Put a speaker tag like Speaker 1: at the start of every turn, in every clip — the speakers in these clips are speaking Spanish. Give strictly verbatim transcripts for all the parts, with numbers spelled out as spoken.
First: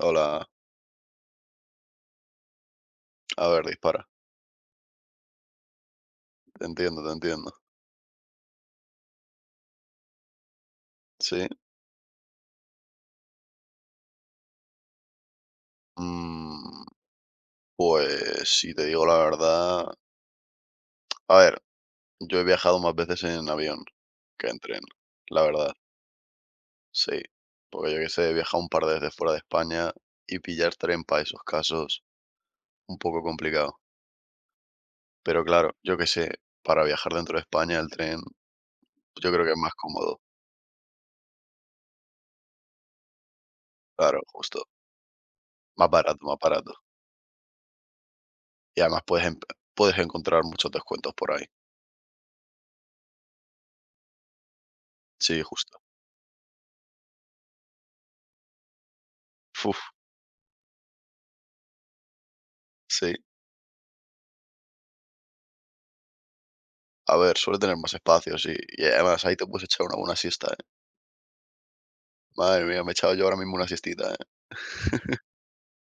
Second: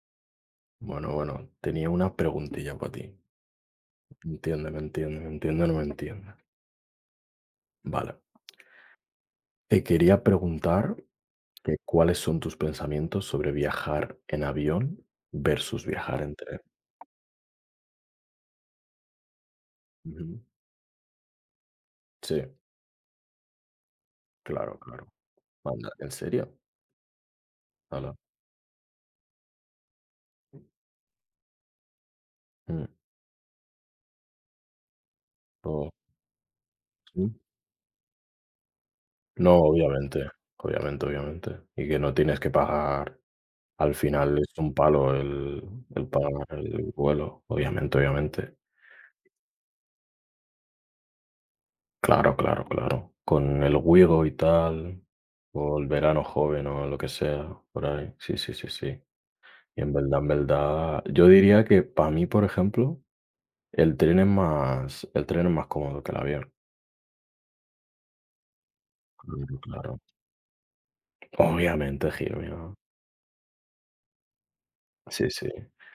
Speaker 1: Hola,
Speaker 2: Bueno, bueno, tenía una preguntilla para ti.
Speaker 1: a ver, dispara.
Speaker 2: Entiende, me entiende, me entiende o no me entiende.
Speaker 1: Te entiendo, te entiendo.
Speaker 2: Vale. Te quería preguntar
Speaker 1: Sí.
Speaker 2: que cuáles son tus pensamientos sobre viajar en avión versus viajar en tren.
Speaker 1: Mm, pues si te digo la verdad,
Speaker 2: Ujú.
Speaker 1: a ver,
Speaker 2: Sí,
Speaker 1: yo he viajado más veces en avión que en
Speaker 2: claro,
Speaker 1: tren,
Speaker 2: claro.
Speaker 1: la verdad,
Speaker 2: Anda, ¿en serio?
Speaker 1: sí. Porque yo que
Speaker 2: Hala.
Speaker 1: sé, he viajado un par de veces fuera de España y pillar tren para esos casos,
Speaker 2: Mm.
Speaker 1: un poco complicado. Pero claro,
Speaker 2: No,
Speaker 1: yo que sé, para viajar
Speaker 2: sí.
Speaker 1: dentro de España el tren, yo creo que
Speaker 2: No,
Speaker 1: es más cómodo,
Speaker 2: obviamente, obviamente, obviamente. Y que no tienes que pagar, al
Speaker 1: claro,
Speaker 2: final es
Speaker 1: justo.
Speaker 2: un palo el,
Speaker 1: Más
Speaker 2: el
Speaker 1: barato, más
Speaker 2: pagar
Speaker 1: barato.
Speaker 2: el vuelo, obviamente, obviamente.
Speaker 1: Y además puedes, em- puedes encontrar muchos descuentos por ahí.
Speaker 2: Claro, claro, claro. Con el Wigo y tal,
Speaker 1: Sí,
Speaker 2: o
Speaker 1: justo.
Speaker 2: el verano joven o lo que sea, por ahí. Sí, sí, sí, sí.
Speaker 1: Uf,
Speaker 2: Y en verdad, en verdad, yo diría que para mí, por ejemplo,
Speaker 1: sí.
Speaker 2: el tren es más, el tren es más cómodo que el avión.
Speaker 1: A ver, suele tener más espacio, sí. Y además ahí te
Speaker 2: Claro,
Speaker 1: puedes echar una
Speaker 2: claro.
Speaker 1: buena siesta, ¿eh?
Speaker 2: Obviamente, Giro, mira.
Speaker 1: Madre mía, me he echado yo ahora mismo una siestita, ¿eh?
Speaker 2: Sí, sí.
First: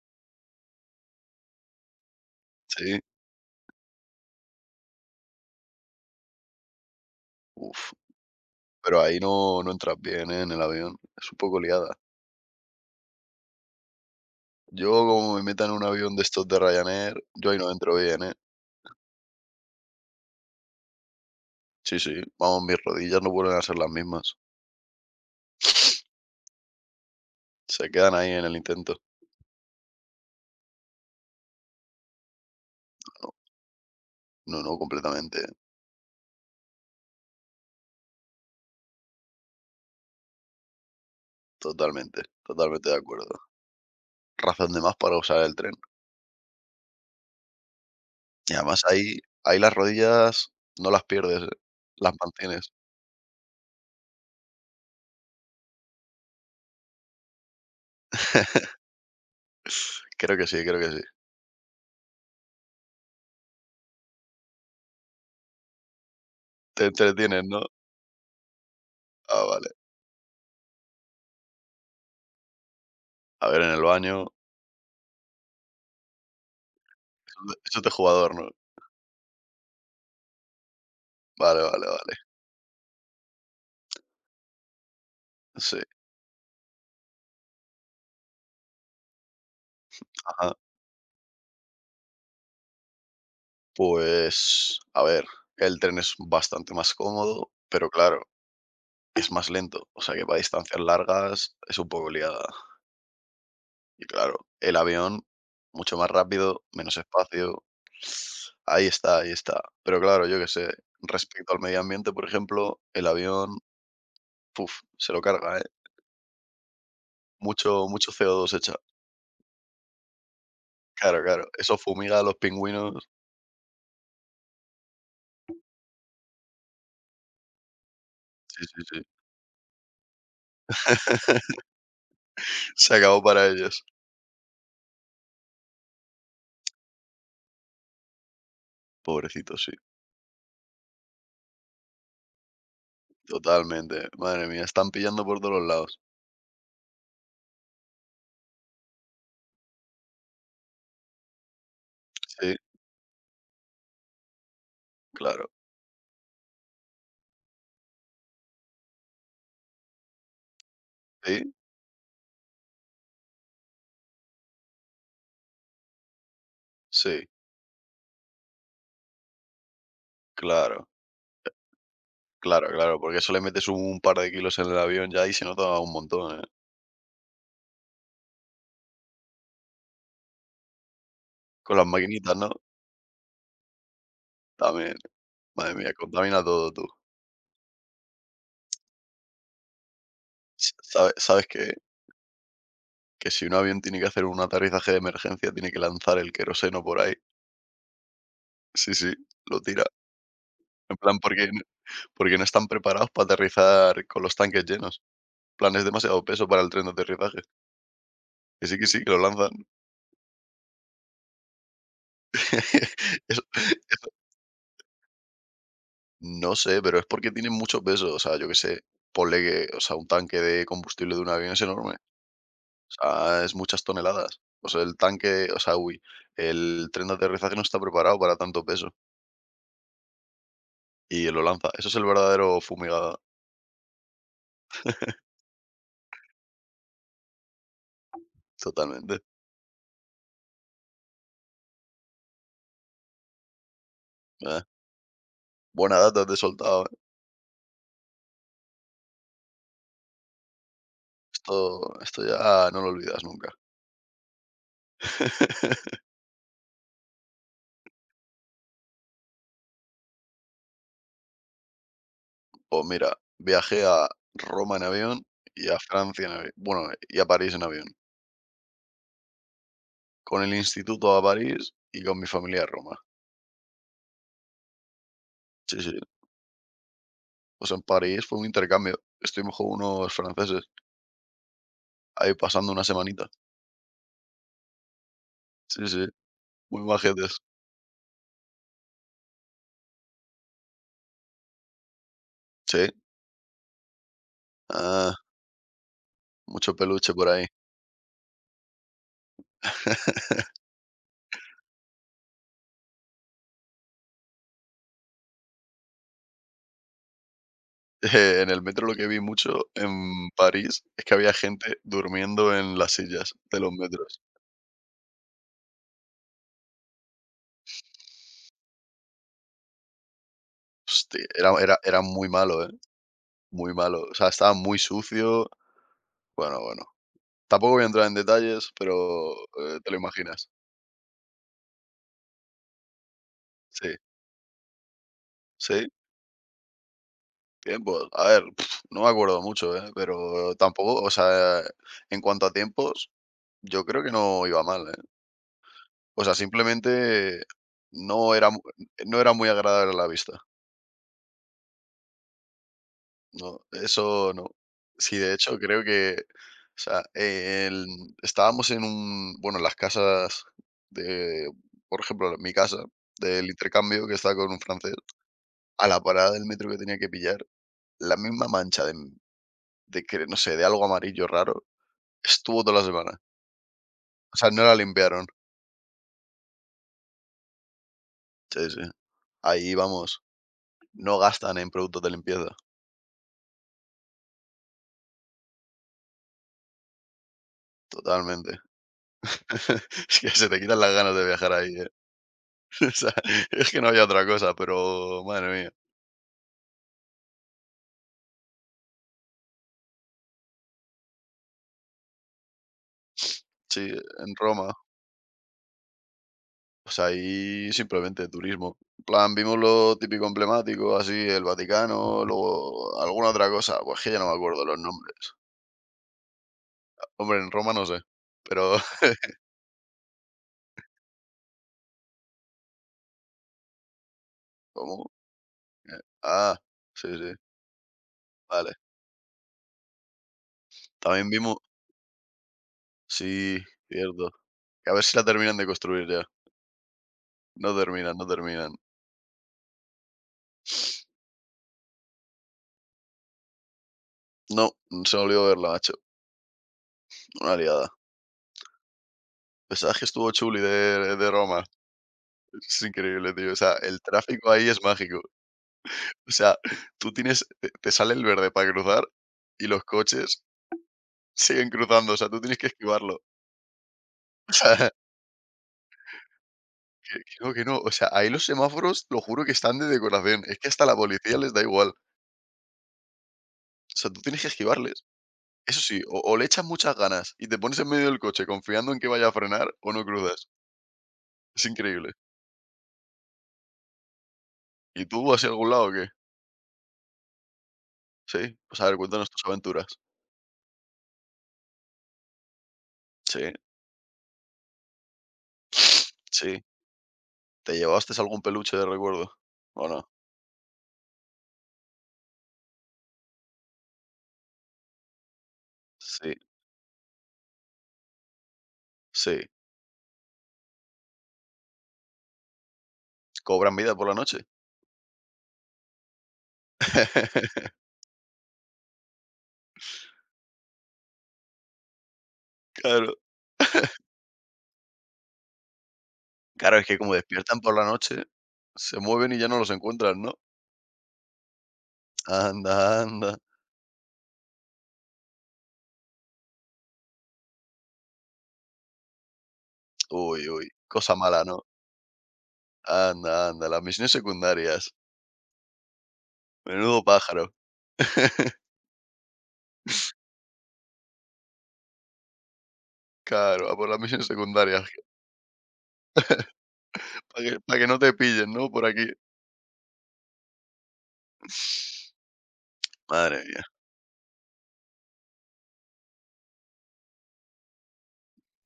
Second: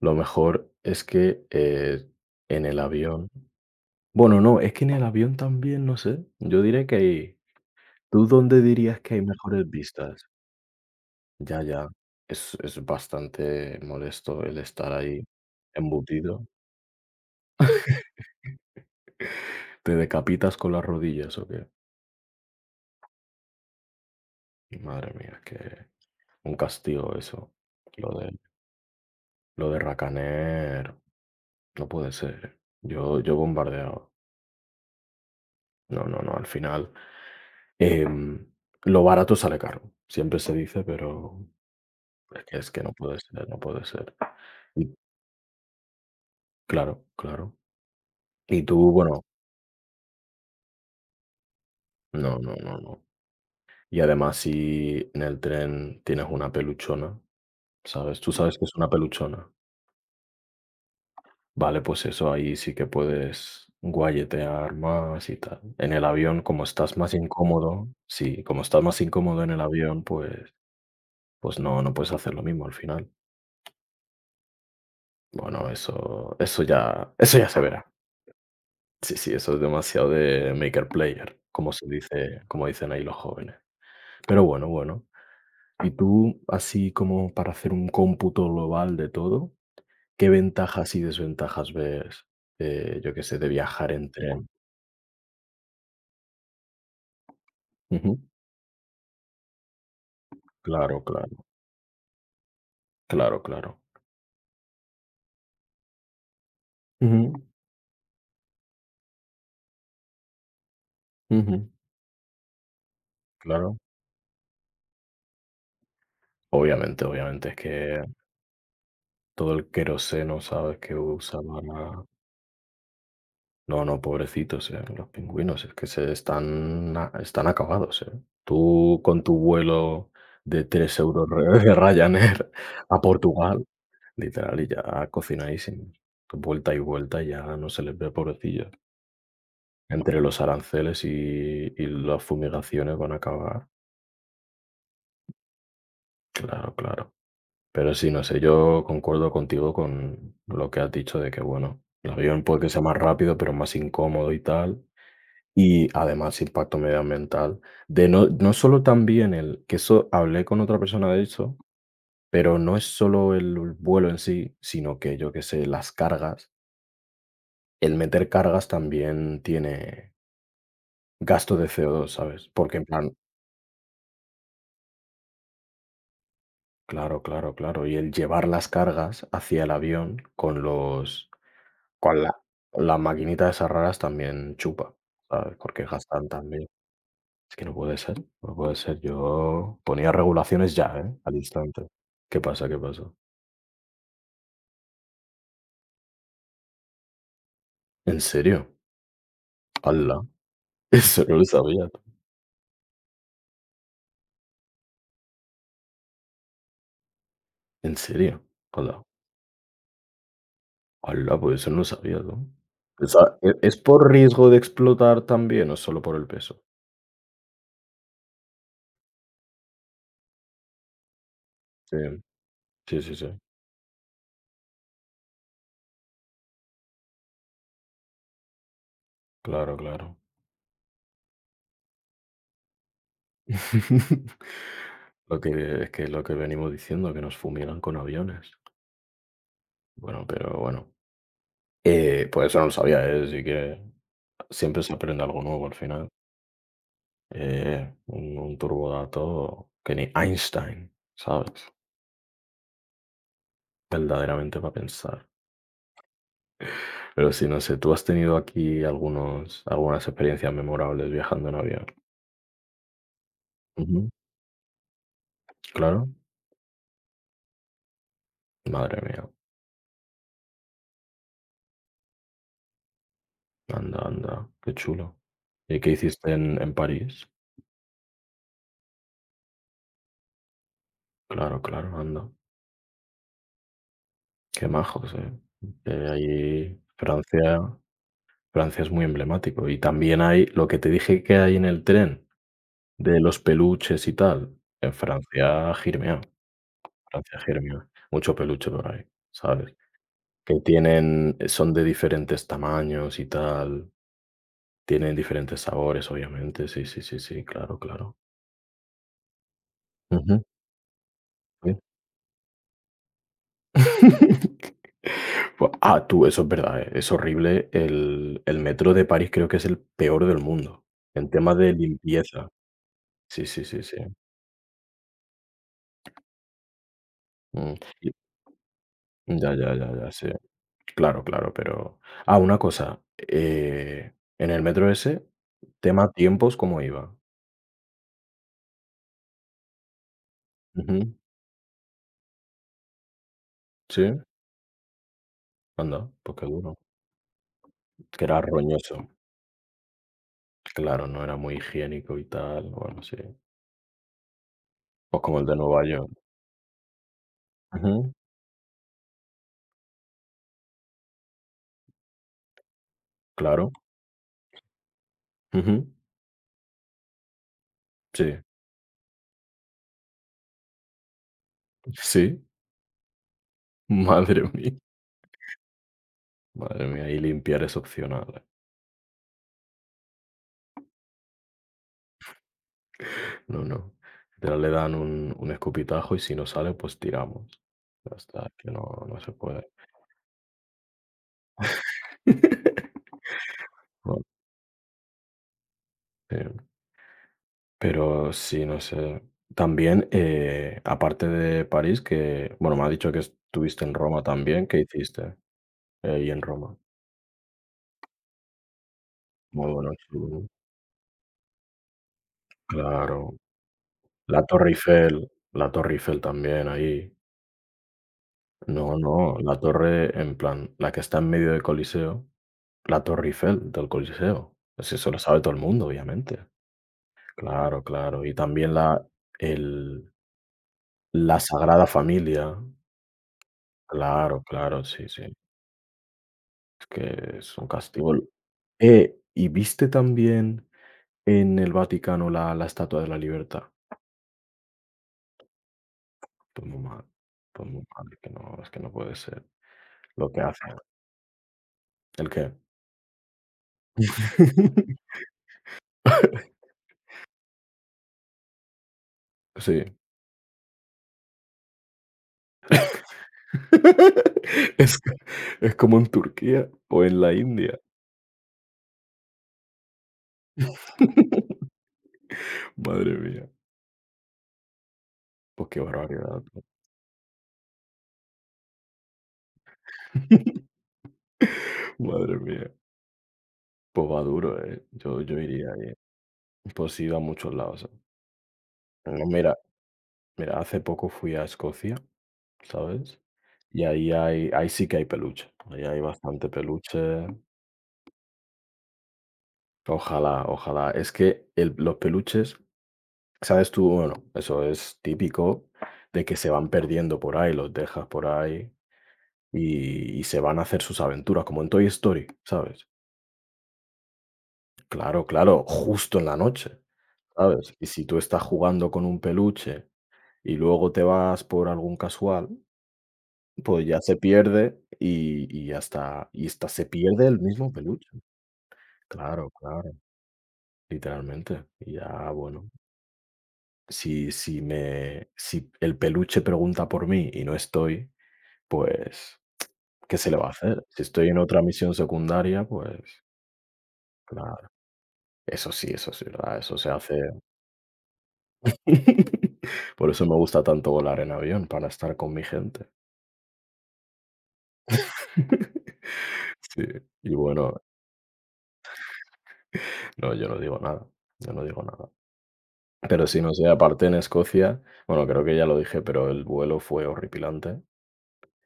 Speaker 2: Lo mejor es que eh, en el
Speaker 1: Sí,
Speaker 2: avión. Bueno, no, es que en el avión también, no sé. Yo diría que hay.
Speaker 1: uf,
Speaker 2: ¿Tú dónde dirías
Speaker 1: pero
Speaker 2: que
Speaker 1: ahí
Speaker 2: hay
Speaker 1: no
Speaker 2: mejores
Speaker 1: no entras
Speaker 2: vistas?
Speaker 1: bien, ¿eh? En el avión. Es un poco
Speaker 2: Ya, ya.
Speaker 1: liada.
Speaker 2: Es es bastante molesto el estar
Speaker 1: Yo
Speaker 2: ahí
Speaker 1: como me meta en un avión de
Speaker 2: embutido.
Speaker 1: estos de Ryanair, yo ahí no entro bien, ¿eh?
Speaker 2: ¿Te decapitas con las rodillas o qué?
Speaker 1: Sí, sí, vamos, mis rodillas no vuelven a ser las mismas.
Speaker 2: Madre mía, que un castigo eso.
Speaker 1: Se
Speaker 2: Lo
Speaker 1: quedan
Speaker 2: de
Speaker 1: ahí en el intento.
Speaker 2: lo de Ryanair no puede ser, ¿eh? Yo
Speaker 1: No,
Speaker 2: yo bombardeado.
Speaker 1: no, no, completamente,
Speaker 2: No, no, no, al final, em, lo barato sale caro. Siempre se dice, pero
Speaker 1: totalmente,
Speaker 2: es que es que
Speaker 1: totalmente
Speaker 2: no
Speaker 1: de
Speaker 2: puede
Speaker 1: acuerdo.
Speaker 2: ser, no puede ser.
Speaker 1: Razón de
Speaker 2: Y
Speaker 1: más para usar el tren.
Speaker 2: claro, claro.
Speaker 1: Y
Speaker 2: Y
Speaker 1: además
Speaker 2: tú,
Speaker 1: ahí
Speaker 2: bueno,
Speaker 1: ahí las rodillas no las pierdes, ¿eh? Las
Speaker 2: no, no,
Speaker 1: mantienes.
Speaker 2: no, no. Y además, si en el tren tienes una peluchona, ¿sabes? ¿Tú sabes qué es una peluchona?
Speaker 1: Creo que sí, creo que sí.
Speaker 2: Vale, pues eso ahí sí que puedes guayetear más y tal. En el avión, como
Speaker 1: Te
Speaker 2: estás más
Speaker 1: entretienes, ¿no?
Speaker 2: incómodo, sí, como estás más incómodo
Speaker 1: Ah,
Speaker 2: en el
Speaker 1: vale.
Speaker 2: avión, pues, pues no, no puedes hacer lo mismo al final.
Speaker 1: A ver, en el baño.
Speaker 2: Bueno, eso, eso ya, eso ya se
Speaker 1: Eso es
Speaker 2: verá.
Speaker 1: de jugador, ¿no?
Speaker 2: Sí, sí, eso es demasiado de maker player,
Speaker 1: Vale,
Speaker 2: como se
Speaker 1: vale, vale.
Speaker 2: dice, como dicen ahí los jóvenes. Pero bueno, bueno.
Speaker 1: Sí,
Speaker 2: ¿Y tú, así como para hacer un cómputo global de todo? ¿Qué
Speaker 1: ajá.
Speaker 2: ventajas y desventajas ves, eh, yo qué sé, de viajar en tren?
Speaker 1: Pues, a ver, el tren es bastante más cómodo, pero
Speaker 2: Ujú.
Speaker 1: claro, es más lento. O sea que para distancias
Speaker 2: Claro, claro,
Speaker 1: largas es un poco liada.
Speaker 2: claro, claro.
Speaker 1: Y claro, el avión, mucho más rápido, menos
Speaker 2: Ujú,
Speaker 1: espacio. Ahí está, ahí está. Pero claro, yo qué sé, respecto al
Speaker 2: ujú.
Speaker 1: medio ambiente, por ejemplo, el avión,
Speaker 2: Claro,
Speaker 1: puf, se lo carga, ¿eh?
Speaker 2: obviamente, obviamente, es
Speaker 1: Mucho,
Speaker 2: que
Speaker 1: mucho co dos echa.
Speaker 2: todo el queroseno, ¿sabes?, que
Speaker 1: Claro, claro,
Speaker 2: usaban
Speaker 1: eso
Speaker 2: a
Speaker 1: fumiga a los pingüinos.
Speaker 2: no, no, pobrecitos, eh, los pingüinos, es que se están a están acabados, eh.
Speaker 1: Sí, sí,
Speaker 2: Tú
Speaker 1: sí.
Speaker 2: con tu vuelo de tres euros re de Ryanair
Speaker 1: Se
Speaker 2: a
Speaker 1: acabó para
Speaker 2: Portugal,
Speaker 1: ellos.
Speaker 2: literal, y ya cocinadísimos. Vuelta y vuelta y ya no se les ve, pobrecillos.
Speaker 1: Pobrecitos, sí,
Speaker 2: Entre los aranceles y y las fumigaciones van a acabar.
Speaker 1: totalmente. Madre mía, están pillando por todos los lados.
Speaker 2: Claro, claro. Pero sí, no sé, yo concuerdo contigo con lo que has dicho de que, bueno, el avión
Speaker 1: Sí,
Speaker 2: puede que sea más rápido, pero más incómodo y tal.
Speaker 1: claro.
Speaker 2: Y además impacto medioambiental. De no no solo también el que eso hablé con otra persona de
Speaker 1: Sí,
Speaker 2: eso, pero no es solo el vuelo en sí, sino que, yo qué sé, las cargas.
Speaker 1: sí,
Speaker 2: El meter cargas también tiene
Speaker 1: claro,
Speaker 2: gasto de C O dos, ¿sabes?
Speaker 1: claro,
Speaker 2: Porque en
Speaker 1: claro,
Speaker 2: plan
Speaker 1: porque eso le metes un par de kilos en el avión ya y se nota un montón, ¿eh?
Speaker 2: Claro, claro, claro. Y el llevar las cargas hacia el avión con los
Speaker 1: Con las
Speaker 2: con
Speaker 1: maquinitas,
Speaker 2: la
Speaker 1: ¿no?
Speaker 2: con las maquinitas esas raras también chupa,
Speaker 1: También,
Speaker 2: ¿sabes?
Speaker 1: madre
Speaker 2: Porque
Speaker 1: mía,
Speaker 2: gastan
Speaker 1: contamina
Speaker 2: también.
Speaker 1: todo tú.
Speaker 2: Es que no puede ser, no puede ser. Yo ponía
Speaker 1: S-
Speaker 2: regulaciones ya,
Speaker 1: ¿Sabes
Speaker 2: ¿eh? Al
Speaker 1: sabes que
Speaker 2: instante. ¿Qué pasa? ¿Qué pasa?
Speaker 1: que si un avión tiene que hacer un aterrizaje de emergencia, tiene que lanzar el queroseno por ahí?
Speaker 2: ¿En serio?
Speaker 1: Sí, sí, lo tira.
Speaker 2: ¡Hala!
Speaker 1: En plan,
Speaker 2: Eso no lo
Speaker 1: porque
Speaker 2: sabía tú.
Speaker 1: Porque no están preparados para aterrizar con los tanques llenos. En plan, es demasiado peso para el tren de aterrizaje.
Speaker 2: ¿En serio?
Speaker 1: Que sí, que
Speaker 2: ¡Hala!
Speaker 1: sí, que lo lanzan.
Speaker 2: ¡Hala! Pues eso no lo sabía tú. Pensa
Speaker 1: Eso
Speaker 2: ¿e es por
Speaker 1: eso
Speaker 2: riesgo de explotar también o solo por el
Speaker 1: no
Speaker 2: peso?
Speaker 1: sé, pero es porque tienen mucho peso. O sea, yo qué sé, ponle que, o sea, un tanque de combustible de un avión es enorme.
Speaker 2: Sí,
Speaker 1: O
Speaker 2: sí, sí, sí.
Speaker 1: sea, es muchas toneladas. O sea, el tanque, o sea, uy, el tren de aterrizaje no está preparado para tanto peso
Speaker 2: Claro, claro.
Speaker 1: y lo lanza. Eso es el verdadero fumigado,
Speaker 2: Lo que es que lo que venimos diciendo, que nos fumigan con aviones.
Speaker 1: totalmente.
Speaker 2: Bueno, pero bueno. Eh, pues eso no lo sabía, ¿eh? Así que
Speaker 1: Ah,
Speaker 2: siempre se aprende algo nuevo al
Speaker 1: buena
Speaker 2: final.
Speaker 1: data te he soltado, ¿eh?
Speaker 2: Eh, un, un turbodato que ni Einstein, ¿sabes?
Speaker 1: Esto esto ya no lo olvidas nunca.
Speaker 2: Verdaderamente para pensar. Pero sí, no sé, ¿tú has tenido aquí algunos, algunas experiencias memorables viajando en avión?
Speaker 1: O mira, viajé
Speaker 2: Ujú,
Speaker 1: a Roma en avión y a
Speaker 2: claro.
Speaker 1: Francia en avión. Bueno, y a París en avión.
Speaker 2: Madre mía.
Speaker 1: Con el instituto a París y con mi familia a Roma.
Speaker 2: Anda, anda. Qué chulo. ¿Y
Speaker 1: Sí,
Speaker 2: qué
Speaker 1: sí.
Speaker 2: hiciste en, en París?
Speaker 1: O sea, en París fue un intercambio. Estuvimos con unos franceses
Speaker 2: Claro, claro, anda.
Speaker 1: ahí pasando una semanita.
Speaker 2: Qué majos, ¿eh?
Speaker 1: Sí,
Speaker 2: Que
Speaker 1: sí.
Speaker 2: ahí
Speaker 1: Muy majetes.
Speaker 2: Francia Francia es muy emblemático. Y también hay lo que te dije que hay en el tren,
Speaker 1: Sí.
Speaker 2: de los peluches y tal, en
Speaker 1: Ah,
Speaker 2: Francia girmiao,
Speaker 1: mucho peluche por
Speaker 2: Francia
Speaker 1: ahí.
Speaker 2: girmiao. Mucho peluche por ahí, ¿sabes? Que tienen eh, son de diferentes tamaños y tal, tienen diferentes sabores, obviamente. Sí, sí, sí, sí, claro, claro.
Speaker 1: Eh, en el metro lo que vi mucho en
Speaker 2: Ujú,
Speaker 1: París es que había gente
Speaker 2: sí.
Speaker 1: durmiendo en las sillas de los metros.
Speaker 2: Fu- Ah, tú, eso es verdad, eh, es horrible. El, el metro de París creo que es el peor del mundo
Speaker 1: Hostia,
Speaker 2: en
Speaker 1: era,
Speaker 2: temas de
Speaker 1: era, era muy
Speaker 2: limpieza.
Speaker 1: malo, ¿eh?
Speaker 2: Sí, sí,
Speaker 1: Muy
Speaker 2: sí, sí.
Speaker 1: malo. O sea, estaba muy sucio. Bueno, bueno. Tampoco
Speaker 2: Mm,
Speaker 1: voy a entrar
Speaker 2: y-
Speaker 1: en detalles, pero,
Speaker 2: Ya, ya,
Speaker 1: eh,
Speaker 2: ya,
Speaker 1: te lo
Speaker 2: ya, sí.
Speaker 1: imaginas.
Speaker 2: Claro, claro, pero... Ah, una cosa.
Speaker 1: Sí,
Speaker 2: eh, en el metro ese,
Speaker 1: sí,
Speaker 2: tema tiempos, ¿cómo iba?
Speaker 1: tiempos. A ver, pf, no me acuerdo mucho, ¿eh? Pero tampoco, o
Speaker 2: Ujú,
Speaker 1: sea, en cuanto a tiempos, yo
Speaker 2: sí,
Speaker 1: creo que no iba mal, ¿eh?
Speaker 2: anda,
Speaker 1: O sea,
Speaker 2: pues qué duro.
Speaker 1: simplemente
Speaker 2: Que
Speaker 1: no
Speaker 2: era
Speaker 1: era mu
Speaker 2: roñoso.
Speaker 1: no era muy agradable a la vista.
Speaker 2: Claro, no era muy higiénico y tal. Bueno, sí.
Speaker 1: No, eso no. Sí,
Speaker 2: Pues
Speaker 1: de
Speaker 2: como el de
Speaker 1: hecho,
Speaker 2: Nueva
Speaker 1: creo
Speaker 2: York.
Speaker 1: que, o sea, el
Speaker 2: Ujú,
Speaker 1: estábamos en un bueno, en las casas de, por ejemplo, mi casa, del
Speaker 2: claro.
Speaker 1: intercambio que estaba con un francés,
Speaker 2: Ujú,
Speaker 1: a la parada del metro que tenía que pillar la
Speaker 2: sí,
Speaker 1: misma mancha de de que, no sé, de algo amarillo raro,
Speaker 2: sí.
Speaker 1: estuvo toda la semana. O
Speaker 2: Madre
Speaker 1: sea, no la
Speaker 2: mía.
Speaker 1: limpiaron.
Speaker 2: Madre mía, y limpiar es opcional, ¿eh?
Speaker 1: Sí, sí. Ahí, vamos, no gastan en productos de limpieza,
Speaker 2: No, no. Literal, le dan un, un escupitajo y si no sale, pues tiramos. Ya está,
Speaker 1: totalmente.
Speaker 2: que no, no se puede.
Speaker 1: Es que se te quitan las ganas de viajar ahí, ¿eh? O sea, es que no había
Speaker 2: Bueno,
Speaker 1: otra cosa, pero madre mía.
Speaker 2: sí. Pero sí, no sé. También, eh, aparte de París, que, bueno, me ha dicho que estuviste
Speaker 1: Sí,
Speaker 2: en Roma
Speaker 1: en
Speaker 2: también.
Speaker 1: Roma,
Speaker 2: ¿Qué hiciste ahí en Roma?
Speaker 1: o sea ahí simplemente turismo. En plan, vimos
Speaker 2: Muy bueno,
Speaker 1: lo
Speaker 2: sí,
Speaker 1: típico
Speaker 2: ¿no?
Speaker 1: emblemático, así, el Vaticano, luego alguna
Speaker 2: Claro.
Speaker 1: otra cosa, pues que ya no me
Speaker 2: La
Speaker 1: acuerdo
Speaker 2: Torre
Speaker 1: los
Speaker 2: Eiffel,
Speaker 1: nombres.
Speaker 2: la Torre Eiffel también ahí.
Speaker 1: Hombre, en Roma no sé, pero
Speaker 2: No, no, la torre en plan, la que está en medio del Coliseo, la Torre Eiffel del Coliseo. Pues eso
Speaker 1: ¿cómo?
Speaker 2: lo sabe todo el mundo, obviamente.
Speaker 1: Ah, sí, sí.
Speaker 2: Claro, claro. Y
Speaker 1: Vale.
Speaker 2: también la el
Speaker 1: También
Speaker 2: la
Speaker 1: vimos
Speaker 2: Sagrada Familia.
Speaker 1: sí, cierto.
Speaker 2: Claro, claro,
Speaker 1: Que a ver
Speaker 2: sí,
Speaker 1: si
Speaker 2: sí.
Speaker 1: la terminan de construir ya.
Speaker 2: Es que es un
Speaker 1: No
Speaker 2: castigo.
Speaker 1: terminan, no terminan.
Speaker 2: Eh, ¿y viste también en el Vaticano la la Estatua de la Libertad?
Speaker 1: No, se me olvidó verla, macho.
Speaker 2: Pues muy mal,
Speaker 1: Una
Speaker 2: pues muy
Speaker 1: liada.
Speaker 2: mal, que no, es que no puede ser
Speaker 1: ¿Sabes que
Speaker 2: lo
Speaker 1: estuvo
Speaker 2: que
Speaker 1: Chuli
Speaker 2: hacen.
Speaker 1: de de Roma?
Speaker 2: ¿El qué?
Speaker 1: Es increíble, tío. O sea, el tráfico ahí es mágico. O sea, tú tienes te te sale el verde para cruzar y los
Speaker 2: Sí.
Speaker 1: coches siguen cruzando, o sea, tú tienes que esquivarlo. O sea,
Speaker 2: Es es como en Turquía o
Speaker 1: que
Speaker 2: en la
Speaker 1: que no, que no.
Speaker 2: India.
Speaker 1: O sea, ahí los semáforos, lo juro que están de decoración. Es que hasta la policía les da igual.
Speaker 2: Madre mía.
Speaker 1: O sea, tú tienes que esquivarles.
Speaker 2: Pues qué
Speaker 1: Eso sí, o o
Speaker 2: barbaridad.
Speaker 1: le echas muchas ganas y te pones en medio del coche confiando en que vaya a frenar o no cruzas. Es increíble.
Speaker 2: Madre mía. Pues va duro, ¿eh?
Speaker 1: ¿Y
Speaker 2: Yo,
Speaker 1: tú
Speaker 2: yo
Speaker 1: hacia algún
Speaker 2: iría,
Speaker 1: lado o
Speaker 2: ¿eh?
Speaker 1: qué?
Speaker 2: Pues sí, a muchos lados, ¿eh?
Speaker 1: Sí, pues a ver,
Speaker 2: Pero no,
Speaker 1: cuéntanos tus
Speaker 2: mira,
Speaker 1: aventuras.
Speaker 2: mira, hace poco fui a Escocia, ¿sabes?
Speaker 1: Sí,
Speaker 2: Y ahí hay, ahí sí que hay peluche. Ahí hay bastante
Speaker 1: sí.
Speaker 2: peluche.
Speaker 1: ¿Te llevaste algún peluche de recuerdo? ¿O no?
Speaker 2: Ojalá, ojalá. Es que el- los peluches, ¿sabes tú? Bueno, eso es típico de
Speaker 1: Sí,
Speaker 2: que se van perdiendo por ahí, los dejas por ahí
Speaker 1: sí.
Speaker 2: y, y se van a hacer sus aventuras, como en Toy Story, ¿sabes?
Speaker 1: ¿Cobran vida por la noche?
Speaker 2: Claro, claro, justo en la noche. ¿Sabes? Y si tú estás jugando con un peluche y luego te vas por algún casual,
Speaker 1: Claro.
Speaker 2: pues ya se pierde y y hasta y hasta
Speaker 1: Claro,
Speaker 2: se
Speaker 1: es que como
Speaker 2: pierde el
Speaker 1: despiertan
Speaker 2: mismo
Speaker 1: por la
Speaker 2: peluche.
Speaker 1: noche, se mueven y ya
Speaker 2: Claro,
Speaker 1: no los
Speaker 2: claro,
Speaker 1: encuentran, ¿no?
Speaker 2: literalmente. Y ya, bueno,
Speaker 1: Anda, anda.
Speaker 2: si si me si el peluche pregunta por mí y no estoy, pues, ¿qué se le va
Speaker 1: Uy,
Speaker 2: a
Speaker 1: uy,
Speaker 2: hacer? Si
Speaker 1: cosa
Speaker 2: estoy en
Speaker 1: mala,
Speaker 2: otra
Speaker 1: ¿no?
Speaker 2: misión secundaria, pues,
Speaker 1: Anda, anda, las misiones
Speaker 2: claro.
Speaker 1: secundarias.
Speaker 2: Eso sí, eso sí, ¿verdad? Eso se
Speaker 1: Menudo
Speaker 2: hace.
Speaker 1: pájaro.
Speaker 2: Por eso me gusta tanto volar en avión, para estar con mi gente.
Speaker 1: Claro, a por las misiones secundarias,
Speaker 2: Sí, y
Speaker 1: para que para
Speaker 2: bueno,
Speaker 1: que no te pillen, ¿no? Por aquí.
Speaker 2: no, yo no digo nada, yo no digo nada. Pero sí,
Speaker 1: Madre
Speaker 2: no
Speaker 1: mía,
Speaker 2: sé, aparte en Escocia, bueno, creo que ya lo dije, pero el vuelo fue horripilante,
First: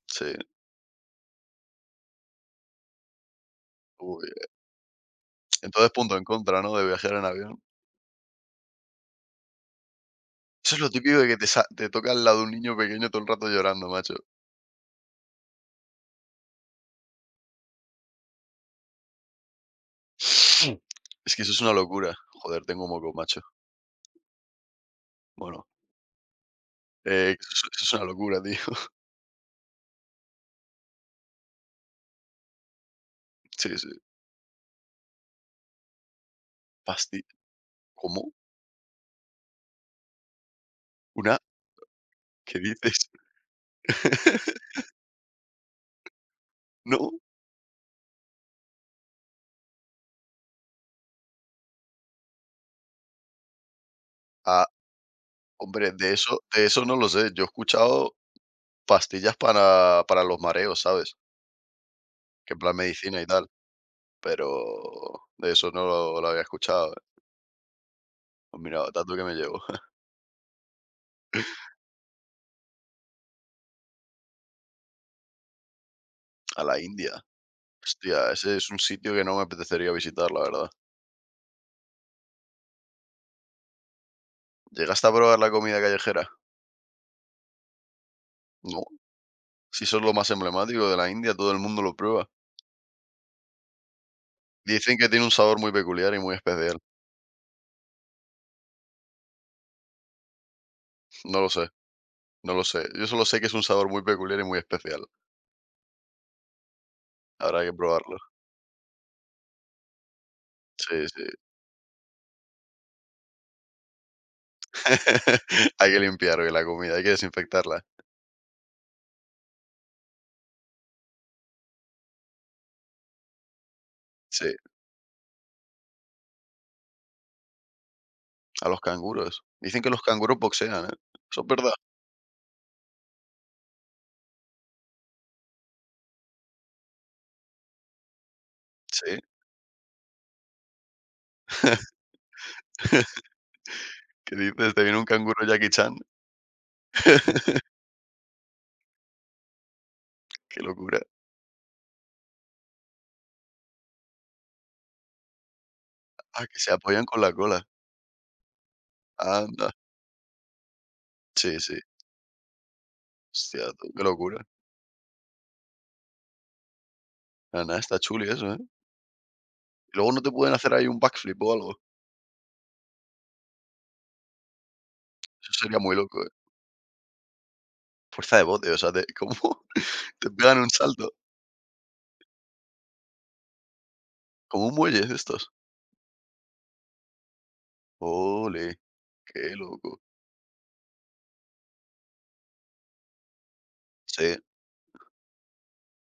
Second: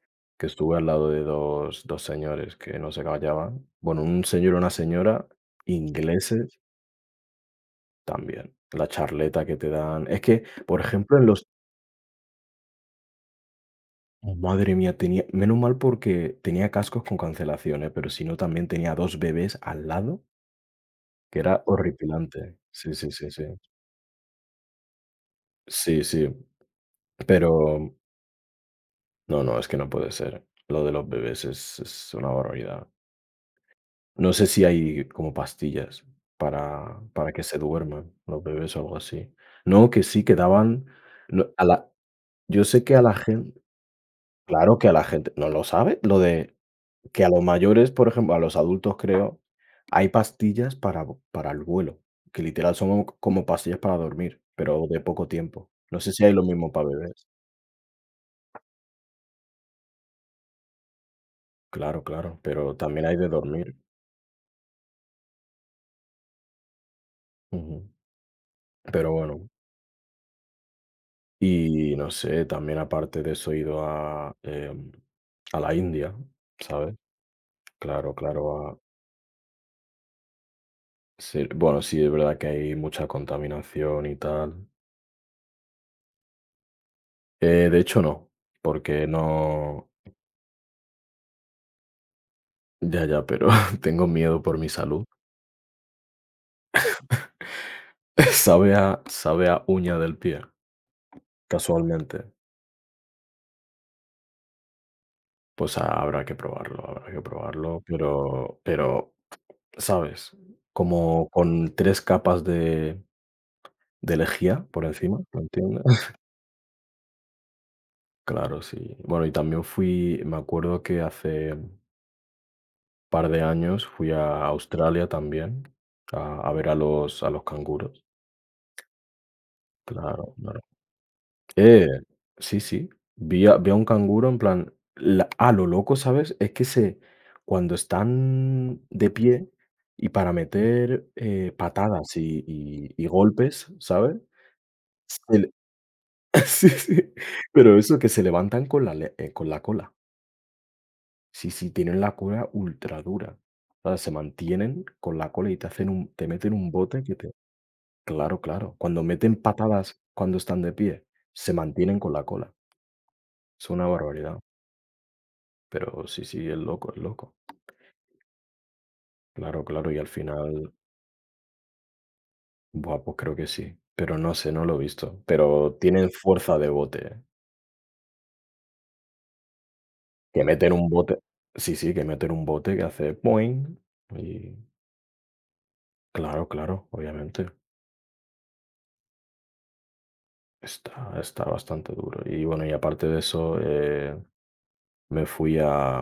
Speaker 1: sí,
Speaker 2: que estuve al lado de dos, dos señores que no se callaban. Bueno, un
Speaker 1: uy.
Speaker 2: señor y una señora
Speaker 1: Entonces, punto en
Speaker 2: ingleses
Speaker 1: contra, ¿no? De viajar en avión.
Speaker 2: también. La charleta que te dan. Es que,
Speaker 1: Eso
Speaker 2: por
Speaker 1: es lo
Speaker 2: ejemplo,
Speaker 1: típico
Speaker 2: en
Speaker 1: de que
Speaker 2: los...
Speaker 1: te sa te toca al lado de un niño pequeño todo el rato llorando, macho.
Speaker 2: Oh, madre mía, tenía... Menos mal porque tenía cascos con cancelaciones, pero si no, también tenía dos bebés al lado,
Speaker 1: Es
Speaker 2: que
Speaker 1: que eso es
Speaker 2: era
Speaker 1: una locura.
Speaker 2: horripilante.
Speaker 1: Joder, tengo
Speaker 2: Sí, sí,
Speaker 1: moco,
Speaker 2: sí,
Speaker 1: macho.
Speaker 2: sí.
Speaker 1: Bueno,
Speaker 2: Sí, sí.
Speaker 1: eh, eso es
Speaker 2: Pero
Speaker 1: eso es una locura, tío.
Speaker 2: no, no, es que no puede ser. Lo de los bebés es es una barbaridad.
Speaker 1: Sí, sí.
Speaker 2: No sé si hay como pastillas para
Speaker 1: Pasti
Speaker 2: para que se duerman
Speaker 1: ¿cómo?
Speaker 2: los bebés o algo así. No, que sí, que daban
Speaker 1: ¿Una?
Speaker 2: no, a la
Speaker 1: ¿Qué
Speaker 2: yo sé que a
Speaker 1: dices?
Speaker 2: la gente, claro que a la gente ¿no lo sabe? Lo de
Speaker 1: ¿No?
Speaker 2: que a los mayores, por ejemplo, a los adultos, creo, hay pastillas para para el vuelo, que literal son como pastillas para dormir,
Speaker 1: Ah,
Speaker 2: pero de poco tiempo.
Speaker 1: hombre,
Speaker 2: No sé
Speaker 1: de
Speaker 2: si hay
Speaker 1: eso
Speaker 2: lo
Speaker 1: de
Speaker 2: mismo
Speaker 1: eso
Speaker 2: para
Speaker 1: no lo
Speaker 2: bebés.
Speaker 1: sé. Yo he escuchado pastillas para para los mareos, ¿sabes?
Speaker 2: Claro, claro,
Speaker 1: Que en plan
Speaker 2: pero también hay
Speaker 1: medicina y
Speaker 2: de
Speaker 1: tal.
Speaker 2: dormir.
Speaker 1: Pero de eso no lo, lo había escuchado.
Speaker 2: Ujú.
Speaker 1: Pues mira,
Speaker 2: Pero
Speaker 1: tanto que me
Speaker 2: bueno.
Speaker 1: llevo.
Speaker 2: Y no sé, también aparte de eso he ido a, em, a la India,
Speaker 1: A la
Speaker 2: ¿sabes?
Speaker 1: India.
Speaker 2: Claro,
Speaker 1: Hostia, ese
Speaker 2: claro,
Speaker 1: es
Speaker 2: a...
Speaker 1: un sitio que no me apetecería visitar, la verdad.
Speaker 2: sí, bueno, sí, es verdad que hay mucha contaminación y tal.
Speaker 1: ¿Llegaste a probar la comida callejera?
Speaker 2: Eh, de hecho, no,
Speaker 1: No.
Speaker 2: porque
Speaker 1: Si
Speaker 2: no,
Speaker 1: eso es lo más emblemático de la India, todo el mundo lo prueba.
Speaker 2: ya, ya, pero tengo miedo por mi
Speaker 1: Dicen
Speaker 2: salud.
Speaker 1: que tiene un sabor muy peculiar y muy especial.
Speaker 2: Sabe a, sabe a uña del pie,
Speaker 1: No lo sé,
Speaker 2: casualmente.
Speaker 1: no lo sé. Yo solo sé que es un sabor muy peculiar y muy especial.
Speaker 2: Pues ha- habrá que probarlo, habrá que
Speaker 1: Habrá que
Speaker 2: probarlo,
Speaker 1: probarlo.
Speaker 2: pero pero, ¿sabes?
Speaker 1: Sí, sí.
Speaker 2: Como con tres capas de de lejía por encima, ¿me entiendes?
Speaker 1: Hay que limpiar hoy la comida, hay que desinfectarla.
Speaker 2: Claro, sí. Bueno, y también fui me acuerdo que hace un par de años fui a
Speaker 1: Sí,
Speaker 2: Australia también, a a ver a los a los canguros.
Speaker 1: a los canguros. Dicen que los
Speaker 2: Claro,
Speaker 1: canguros
Speaker 2: claro.
Speaker 1: boxean, ¿eh? ¿Eso es verdad?
Speaker 2: Eh, sí, sí, vi a vi a un canguro en plan, la a lo loco, ¿sabes? Es que se cuando están de
Speaker 1: Sí.
Speaker 2: pie y para meter, eh, patadas y y y golpes, ¿sabes?
Speaker 1: ¿Qué dices? ¿Te viene un canguro
Speaker 2: El
Speaker 1: Jackie Chan?
Speaker 2: sí, sí, pero eso que se levantan con la le eh, con la cola.
Speaker 1: Qué locura.
Speaker 2: Sí, sí, tienen la cola ultra dura. O sea, se mantienen con la cola y te hacen un te
Speaker 1: Ah,
Speaker 2: meten
Speaker 1: que
Speaker 2: un
Speaker 1: se
Speaker 2: bote
Speaker 1: apoyan
Speaker 2: que
Speaker 1: con
Speaker 2: te
Speaker 1: la cola.
Speaker 2: claro, claro. Cuando meten
Speaker 1: Anda.
Speaker 2: patadas cuando están de pie, se
Speaker 1: Sí, sí.
Speaker 2: mantienen con la cola. Es
Speaker 1: Hostia
Speaker 2: una
Speaker 1: tú, qué
Speaker 2: barbaridad.
Speaker 1: locura.
Speaker 2: Pero sí, sí, es loco, es loco.
Speaker 1: Nada, nada, está chuli eso, ¿eh?
Speaker 2: Claro, claro,
Speaker 1: Y
Speaker 2: y al
Speaker 1: luego no te pueden
Speaker 2: final,
Speaker 1: hacer ahí un backflip o algo.
Speaker 2: buah, pues creo que sí. Pero no sé, no lo he visto.
Speaker 1: Eso
Speaker 2: Pero
Speaker 1: sería muy
Speaker 2: tienen
Speaker 1: loco, ¿eh?
Speaker 2: fuerza de bote, ¿eh?
Speaker 1: Fuerza de bote, o sea, te como te
Speaker 2: Que
Speaker 1: pegan un
Speaker 2: meten un
Speaker 1: salto.
Speaker 2: bote. Sí, sí, que meten un bote que hace boing. Y
Speaker 1: Como un muelle de estos.
Speaker 2: claro, claro, obviamente.
Speaker 1: Ole, qué loco.
Speaker 2: Está, está bastante duro. Y bueno, y aparte de eso, eh,
Speaker 1: Sí,
Speaker 2: me fui a,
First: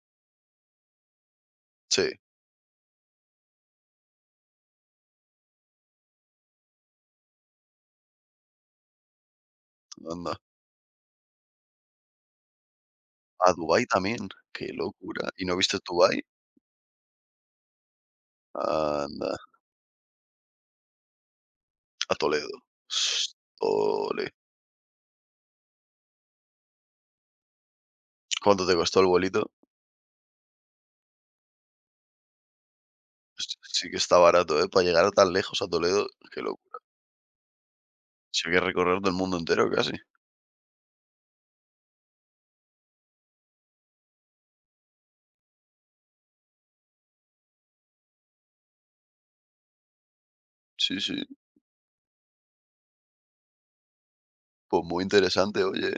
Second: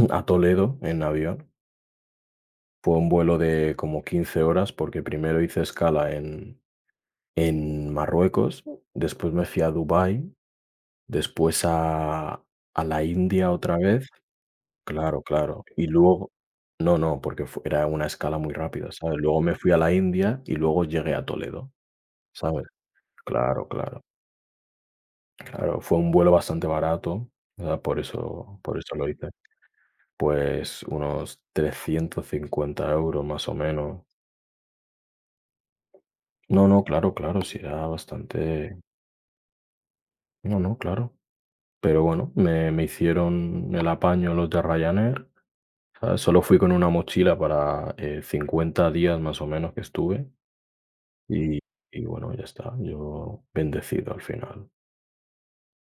Speaker 2: a Toledo en avión.
Speaker 1: sí,
Speaker 2: Fue un vuelo de como quince horas porque primero hice escala en, en Marruecos, después me fui a Dubái.
Speaker 1: anda.
Speaker 2: Después a a la India
Speaker 1: A
Speaker 2: otra
Speaker 1: Dubái
Speaker 2: vez.
Speaker 1: también. Qué
Speaker 2: Claro,
Speaker 1: locura. ¿Y no
Speaker 2: claro.
Speaker 1: viste
Speaker 2: Y
Speaker 1: Dubái?
Speaker 2: luego no, no, porque fue era una escala muy rápida, ¿sabes?
Speaker 1: Anda.
Speaker 2: Luego me fui a la India y luego llegué a Toledo,
Speaker 1: A Toledo.
Speaker 2: ¿sabes? Claro, claro,
Speaker 1: Ole.
Speaker 2: claro. Fue un vuelo bastante barato, ¿verdad? Por eso
Speaker 1: ¿Cuánto te
Speaker 2: por eso
Speaker 1: costó el
Speaker 2: lo hice.
Speaker 1: vuelito?
Speaker 2: Pues unos trescientos cincuenta euros más o
Speaker 1: Sí sí que
Speaker 2: menos.
Speaker 1: está barato, ¿eh? Para llegar a tan lejos, a Toledo, que lo
Speaker 2: No, no, claro, claro, sí era
Speaker 1: Sí hay que
Speaker 2: bastante
Speaker 1: recorrer todo el mundo entero casi.
Speaker 2: no, no, claro. Pero bueno, me me hicieron el apaño los de Ryanair. Ah, solo fui con una mochila para, eh, cincuenta días más o menos que estuve
Speaker 1: Sí, sí.
Speaker 2: y y bueno, ya está. Yo bendecido al final.
Speaker 1: Pues muy interesante, oye.